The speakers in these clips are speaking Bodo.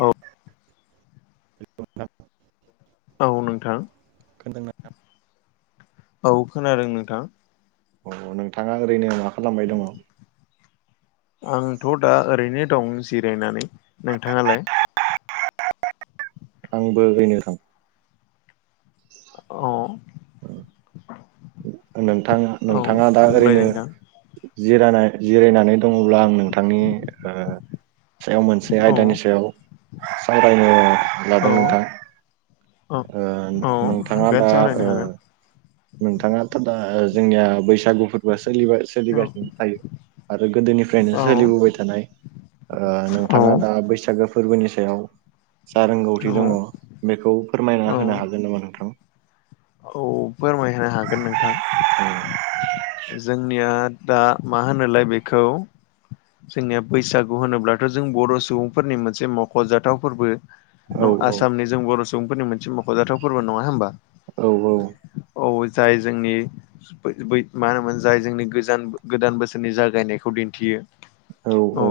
औ। बे। औ नोंथां। खोन्थादो नोंथां। औ खोनादों नोंथां। औ नोंथाङा ओरैनो मा खालामबाय दङ। आंथ दा ओरैनो दं जिरायनानै नोंथाङालाय। आंबो ओरैनो नोंथां। औ। नोंथां औ नोंथाङा दा बुंलाय ओरैनो। नोंथां जिरानाय जिरायनानै दङब्ला आं नोंथांनि ओ। सायाव मोनसे औ आयदानि सायाव सावरायनो। औ लादों नोंथां औ औ ओ नोंथाङा हागोन दा सावरायनो ओ। हागोन नोंथाङाथ' दा जोंनिया बैसागु फोरबोआ सोलिबाय औ सोलिगासिनो थायो आरो गोदोनिफ्रायनो औ सोलिबोबाय थानाय ओ औ नोंथाङा दा बैसागो फोरबोनि सायाव जा रोंगौथि औ दङ' बेखौ औ फोरमायना होनो हागोन नामा नोंथां? औ फोरमायनो हागोन नोंथां। [inaudible] उम। जोंनिया दा मा होनोलाय बेखौ जोंनिया बैसागु होनोब्लाथ' जों बर' सुबुंफोरनि मोनसे मखजाथाव फोरबो। औ आसामनि जों बर' सुबुंफोरनि मोनसे मखजाथाव फोरबो नङा होमबा? औ औ। औ जाय जोंनि बै-बै मा होनोमोन जाय जोंनि गोजान गोदान बोसोरनि जागायनायखौ दिन्थियो। औ।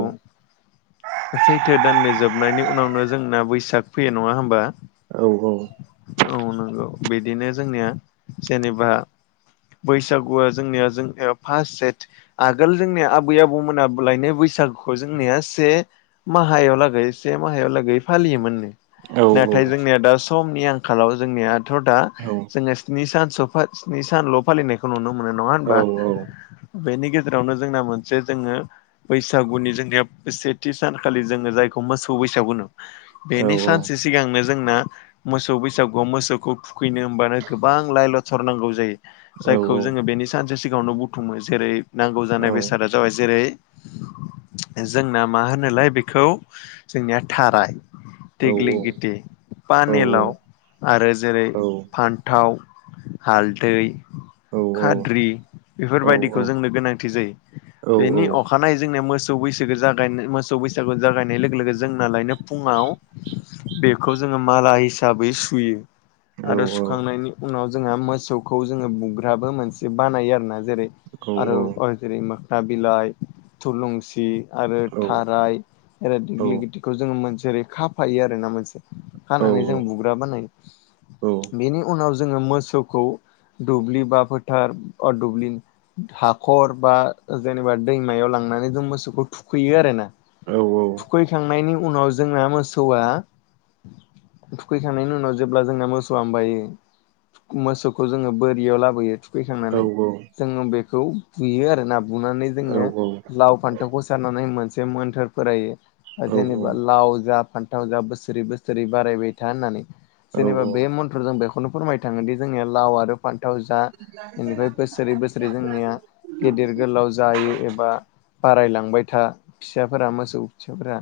सैथो दाननि जोबनायनि उनावनो जोंना बैसाग फैयो नङा होमबा? औ औ। औ नंगौ बिदिनो जोंनिया जेनेबा बैसागुआ जोंनिया जोंनिया फास सेथ आगोल जोंनिया आबै आबौमोना बोलायनो बैसागुखौ जोंनिया से माहायाव लागै से माहायाव लागै फालियोमोननो। नाथाय जोंनिया दा सम नि आंखालाव जोंनियाथ' दा जोङो स्नि सानसो स्नि सानल' फालिनायखौ नुनो मोनो। मोनो नङा होनबा? बेनि गेजेरावनो जोंना मोनसे जोङो बैसागुनि जोंनिया सेथि सानखालि जोङो जाय खौ‌ मोसौ बैसागु होनो‌ बेनि सानसे सिगांनो जोंना मोसौ बैसागुआव मोसौखौ थुखैनो होमबानो गोबां लाइ लथर नांगौ जायो। जायखौ जोङो बेनि सानसे सिगाङावनो बुथुमो। जेरै नांगौ जानाय बेसादा जाबाय, जेरै जोंना मा होनोलाय बेखौ जोंनिया थाराय दिग्लिगिति, पानिलाव आरो जेरै फान्थाव, हालदै खाद्रि बेफोरबायदिखौ जोंनो गोनांथि जायो। बेनि अखानायै जोंनो मोसौ मोसौ बैसोगो जागायनो मोसौ बैसागो जागायनाय लोगो लोगो जोंनालायनो फुङाव बेखौ जोङो माला हिसाबै सुयो। आरो सुखांनायनि उनाव जोङो मोसौखौ जोङो बुग बाबो मोनसे बानायो आरो ना जेरै आरो ओ जेरै मोखना बिलाइ थुलुंसि आरो थाराय आरो दिग्लिलितिखौ जोङो मोनसे ओरै खाफायो आरो ना मोनसे खानानै जों बुग्रा बानायो। बेनि उनाव जोङो मोसौखौ दुब्लि बा फोथार ओ दुब्लिनि हाखर बा जेनेबा दैमायाव लांनानै जों मोसौखौ थुखैयो आरोना। औ औ। खैखांनायनि उनाव जोंना मोसौआ थुखैखांनायनि उनाव जेब्ला जोंना मोसौआ होमबायो मोसौखौ जोङो बोरियाव लाबोयो थुखैखांनानै जोङो बेखौ बुयो आरोना। बुनानै जोङो लाव फान्थावखौ सारनानै मोनसे मोन्थोर फोरायो। ओ जेनेबा लाव जा फान्थाव जा बोसोरै बोसोरै बारायबाय था होननानै। जेनेबा बे मन्थ्रजों बेखौनो फोरमायनो थाङो दि जोंनिया लाव आरो फान्थाव जा इनिफ्राय बोसोरै बोसोरै जोंनिया गेदेर गोलाव जायो एबा बारायलांबाय था फिसाफोरा मोसौ फिसाफोरा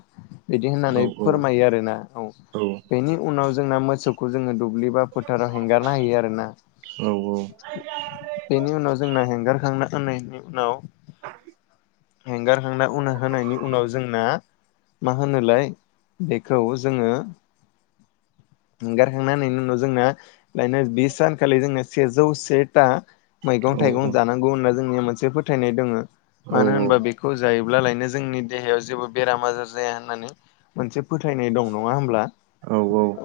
बिदि होननानै फोरमायो आरोना। औ, बेनि उनाव जोंना मोसौखौ जोङो दुब्लि दुब्लिबा फोथाराव हेंगारना होयो आरो ना। बेनि उनाव जोंना हेंगारखांना होनायनि उनाव हेंगारखांना उन होनायनि उनाव जोंना मा होनोलाय बेखौ जोङो हेंगारखांना होननायनि उनाव जोंना नो बि सानखालि जोंना सेजौ से था मैगं थाइगं जानांगौ होनना जोंनिया मोनसे फोथायनाय दङ मानो होनोबा बेखौ जायोबा लायनो जोंनि देहायाव जेबो बेराम आजार जाया होननानै मोनसे फोथायनाय दं नङा होमब्ला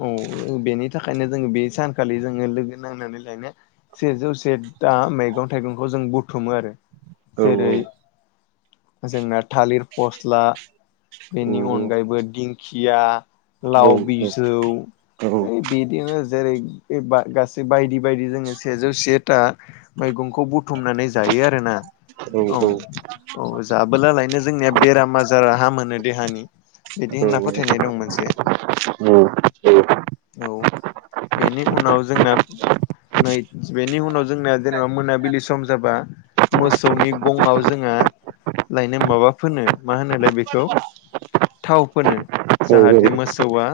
औ बेनि थाखायनो जोङो बे सानखालि जोङो लोगो नांनानै लायनो सेजौ था मैगं थाइगंखौ जों बुथुमो आरो जेरै जोंना थालिर फस्ला बेनि अनगायैबो दिंखिया लाव बिजौ बिदिनो जेरै गासै बायदि बेबायदि जोङो सेजौ से था मैगंखौ बुथुमनानै जायो आरो ना औ औ जाबोला लायनो जोंनिया बेराम आजाराहा मोनो देहानि बिदि होनना फोथायनाय दं मोनसे औ औ बेनि उनाव जोंना नै बेनि उनाव जोंना जेनेबा मोनाबिलि सम जाबा मोसौनि गंआव जोंहा लायनो माबा फोनो मा होनोलाय बेखौ थाव फोनो। औ औ जाहाथे मोसौआ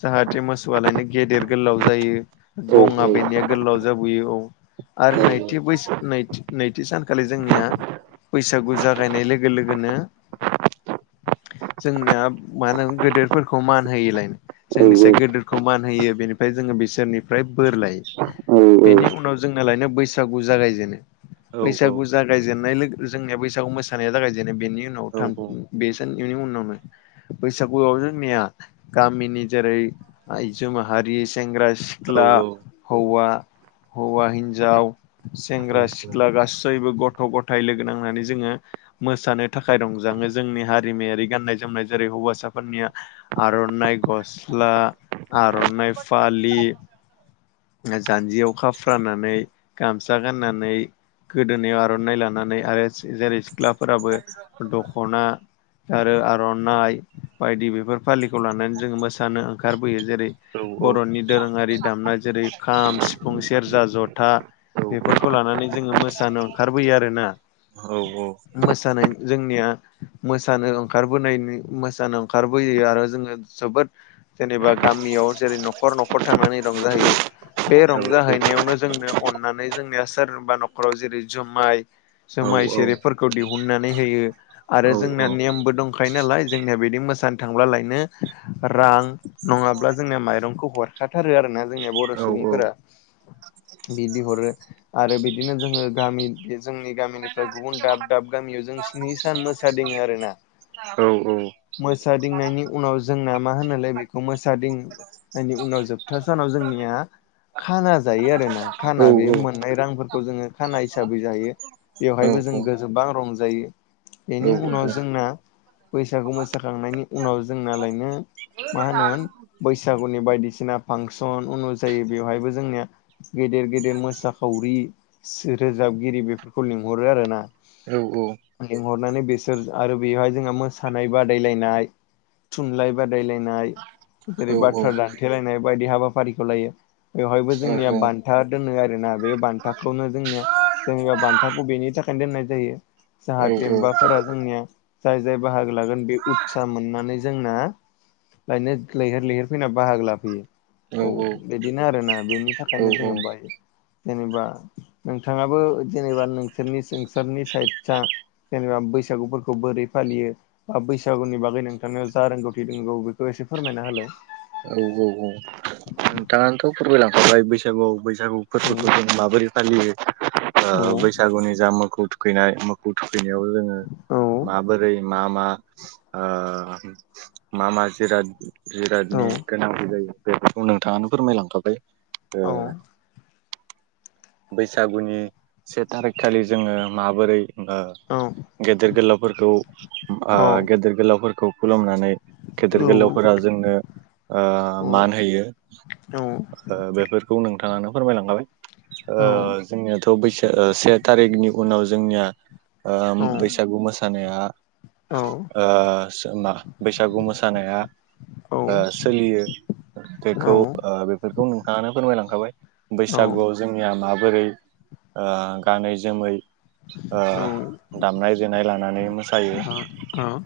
जाहाथे मोसौआलायनो गेदेर गोलाव जायो। गंआ बेनिया गोलाव जाबोयो औ आरो नैथि बैसो नैथि नैथि सानखालि जोंनिया बैसागु जागायनाय लोगो लोगोनो [inaudible] जोंनिया मा होनो गेदिरफोरखौ मान होयोलायनो जोंनिस गेदोरखौ मान होयो बेनिफ्राय जों जोङो बिसोरनिफ्राय बोर लायो बेनि उनाव जोंना लायनो बैसागु जागायजेनो। बैसागु जागायजेननाय लोगो जोंनिया बैसागु मोसानाया जागायजेनाय बेनि उनाव थाम बे उनावनो बैसागुआव जोंनिया गामिनि जेरै आइजो माहारि सेंग्रा सिख्ला हौवा हौवा हिन्जाव सेंग्रा सिख्ला गासैबो गथ' गथाय लोगो नांनानै जोङो मोसानो थाखाय रंजा नो बे जोंनि हारिमायारि गाननाय जोमनाय जेरै हौवासाफोरनि आर'नाइ गस्ला आर'नाइ फालि जान्जियाव खा फ्रानानै गामसा गाननानै गोदोनायाव आर'नाइ लानानै आरो जेरै सिख्लाफोराबो द'खना आरो आर'नाइ बायदि बेफोर फालिखौ लानानै जों मोसानो ओंखारबोयो जेरै बर'नि दोरोङारि दामनाय जेरै खाम, सिफुं, सेरजा, जथा बेफोरखौ लानानै जोङो मोसानो ओंखारबोयो आरोना। औ औ मोसानाय जोंनिया मोसानो ओंखारबोनायनि मोसानो ओंखारबोयो आरो जोङो जोबोद जेनेबा गामियाव जेरै न'खर न'खर थांनानै रंजाहैयो बे रंजाहै यावनो जोंनो अननानै जोंनिया सोरबा न'खराव जेरै जुमाय जुमाय सेरफोरखौ दिहुननानै होयो आरो जोंनिया नेमबो दंखायो नालाय जोंनिया बिदि मोसानो थांब्लालायनो रां नङाब्ला जोंनि माइरंखौ हरखाथारो आरोना जोंनि बर' सुबुंफोरा। [inaudible] बिदिहरो आरो बिदिनो जोङो गामि बे जोंनि गामिनिफ्राय गुबुन दाब दाब गामियाव जों स्नि सान मोसादिङो आरो ना। औ औ मोसादिंनायनि उनाव जोंना मा होनोलाय बेखौ मोसादिंनायनि उनाव जोबथा सानाव जों निया खाना जायो आरोना खाना बे मोननाय रांफोरखौ जोङो खाना हिसाबै जायो। बेवहायबो जों गोजोबां रंजायो बेनि उनाव नोंथाङानोथ' जोंना बैसागु मोसाखांनायनि उनाव जोंनालायनो मा होनोमोन बैसागुनि बायदिसिना फांसन अनुजायै बेवहायबो जोंनिया गेदेर गेदेर मोसाखावरि सो रोजाबगिरि बेफोरखौ लिंहरो आरोना। लिंहरनानै बिसोर आरो बेवहाय जोंहा मोसानाय बादायलायनाय थुनलाइ बादायलायनाय जेरै बाथ्रा दानथेलायनाय बायदि हाबाफारिखौ लायो बेवहायबो ज जोंनिया बान्था दोनो आरोना बे बान्थाखौनो जोंनिया जेनेबा बान्थाखौ बेनि थाखायनो दोननाय जायो। जाहाथे एम्बाफोरा जोंनिया जाय जाय बाहागो लागोन बे उत्सा मोननानै जोंना लायनो लैहोर लैहोर फैना बाहागो लाफैयो औ बिदिनो आरोना बेनि थाखायनो जोङो बायो। जेनेबा नोंथाङाबो जेनेबा नोंसोरनि नोंसोरनि साइदसा जेनेबा बैसागुफोरखौ बोरै फालियो बा बैसागुनि बागै नोंथाङा जा रोंगौथि दोंगौ बेखौ। एसे फोरमायना होलाय [inaudible] आंथ' फोरमायलांखाबाय बैसागु बैसागु औ फोरबोखौ जों माबोरै फालियो। आ औ बैसागुनि जा मोखौ थुखैनाय मोखौ थुख खैनायाव जोङो औ माबोरै मा मा? ओ मा मा जिराद जिरादनि गोनांथि जायो बेफो रखौ नोंथाङानो फोरमायलांखाबाय ओ औ बैसागुनि से थारिख खालि जोङो माबोरै औ गेदेर गोलावफोरखौ आ औ गेदेर गोलावफोरखौ खुलुमनानै गेदेर गोलावफोरा जोंनो ओ औ मान होयो। औ ओ बेफोरखौ नोंथाङानो फोरमायलांखाबाय ओ औ जोंनियाथ' बैसो से थारिखनि उनाव जोंनिया बैसागु मोसानाया ओ मा बैसागु मोसानाया ओ सोलियो बेखौ ओ बेफोरखौ नोंथाङानो फोरमायलांखाबाय बैसागुआव जोंनिया माब बोरै आ गानै जोमै ओ दामनाय देनाय लानानै मोसायो।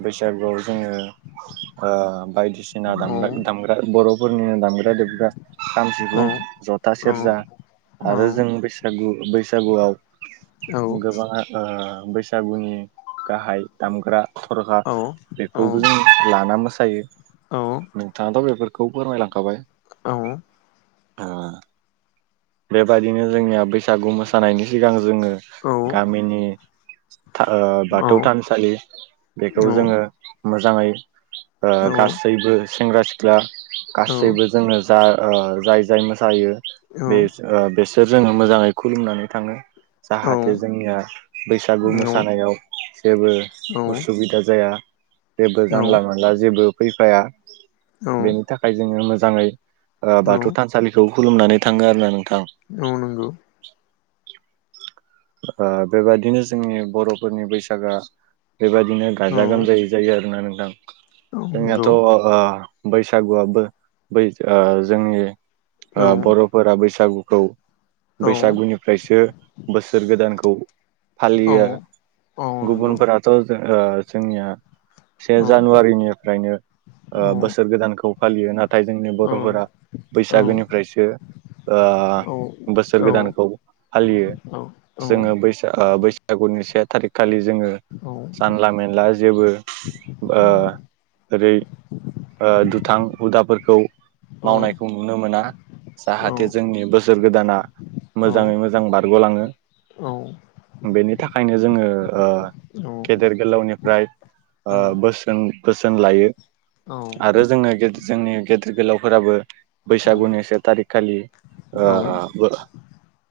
बैसागुआव जोङो। ओ औ बायदिसिना औ दाम - दामग्रा बर'फोरनि दामग्रा दे ग्रा खाम सिफुं औ जथा औ सेरजा आरो जों बैसागु बैसागुआव गोबाङा ओ बैसागुनि गाहाय दामग्रा थरखा बेखौबो जों लाना मोसा यो औ नोंथाङाथ' बेफोरखौ फोरमायलांखाबाय औ ओ बेबायदिनो जोंनिया बैसागु मोसानायनि सिगां जोङो। गामिनि ओ बाथौ थानसालि बेखौ जोङो। मोजाङै ओ गासैबो सेंग्रा सिख्ला गासैबो जोंनो। जा ओ जाय जाय मोसायो। बे ओ बेसोर जोङो मोजाङै खुलुमनानै थाङो। जाहाथे जोंनिया बैसागु मोसानायाव जेबो उसुबिदा जाया। जेबो जानला मोनानला जेबो फैफाया बेनि थाखाय जोङो मोजाङै। ओ बाथौ थानसालिखौ खुलुमनानै थाङो आरो ना। औ नंगौ। ओ बेबायादिनो जोंनि बर'फोरनि बैसागआ। बेबायदिनो गाजा गोमजायै जायो आरोना नोंथां जोंनियाथ' बैसागुआबो ब जोंनि बर'फोरा बैसागुखौ। बैसागुनिफ्रायसो बोसोर फालियो गुबुनफोराथ' जोंनिया से जानुवारिनिफ्रायनो ओ बोसोर गोदानखौ फालियो नाथाय जोंनि बर'फोरा बैसागोनिफ्रायसो ओ बोसोर गोदानखौ फालियो। जोङो बै बैसागुनि से थारिख खालि जोङो जानला मेनला जेबो ओरै आ दुथां हुदाफोरखौ मावनायखौ नुनो मोना जाहाथे जोंनि बोसोर गोदाना मोजाङै मोजां बारग'लाङो बेनि थाखायनो जोङो ओ गेदेर गोलावनिफ्राय ओ बोसोन बोसोन लायो आरो जोङो जोंनि गेदेर गोलाव फोराबो बैसागुनि से थारि खालि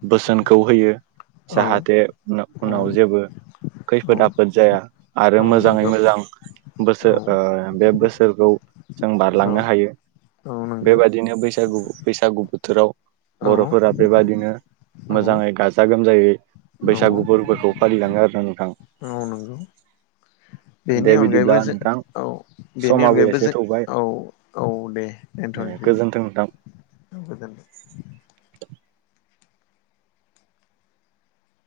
बोसोन खौ होयो औ जाहाथे औ उनाव जेबो औ खैफोद आफोद जाया आरो औ मोजाङै नंगौ मोजां औ बोसोर ओ बे बोसोरखौ जों औ बारलांनो हायो औ नंगौ बेबादिनो बैसागु बैसागु बोथोराव औ बर'फोरा बेबादिनो औ मोजाङै गाजा गोमजायै बैसागु फोरफोरखौ फालिलाङो आरोना नोंथां औ नंगौ बेनि दे अनगायैबो बिदिब्ला जों नोंथां औ बेनि समाबो अनगायैबो एसे जों थौबाय औ औ औ दे ए दोन्थ'नि गोजोन्थों नोंथां। [unintelligible]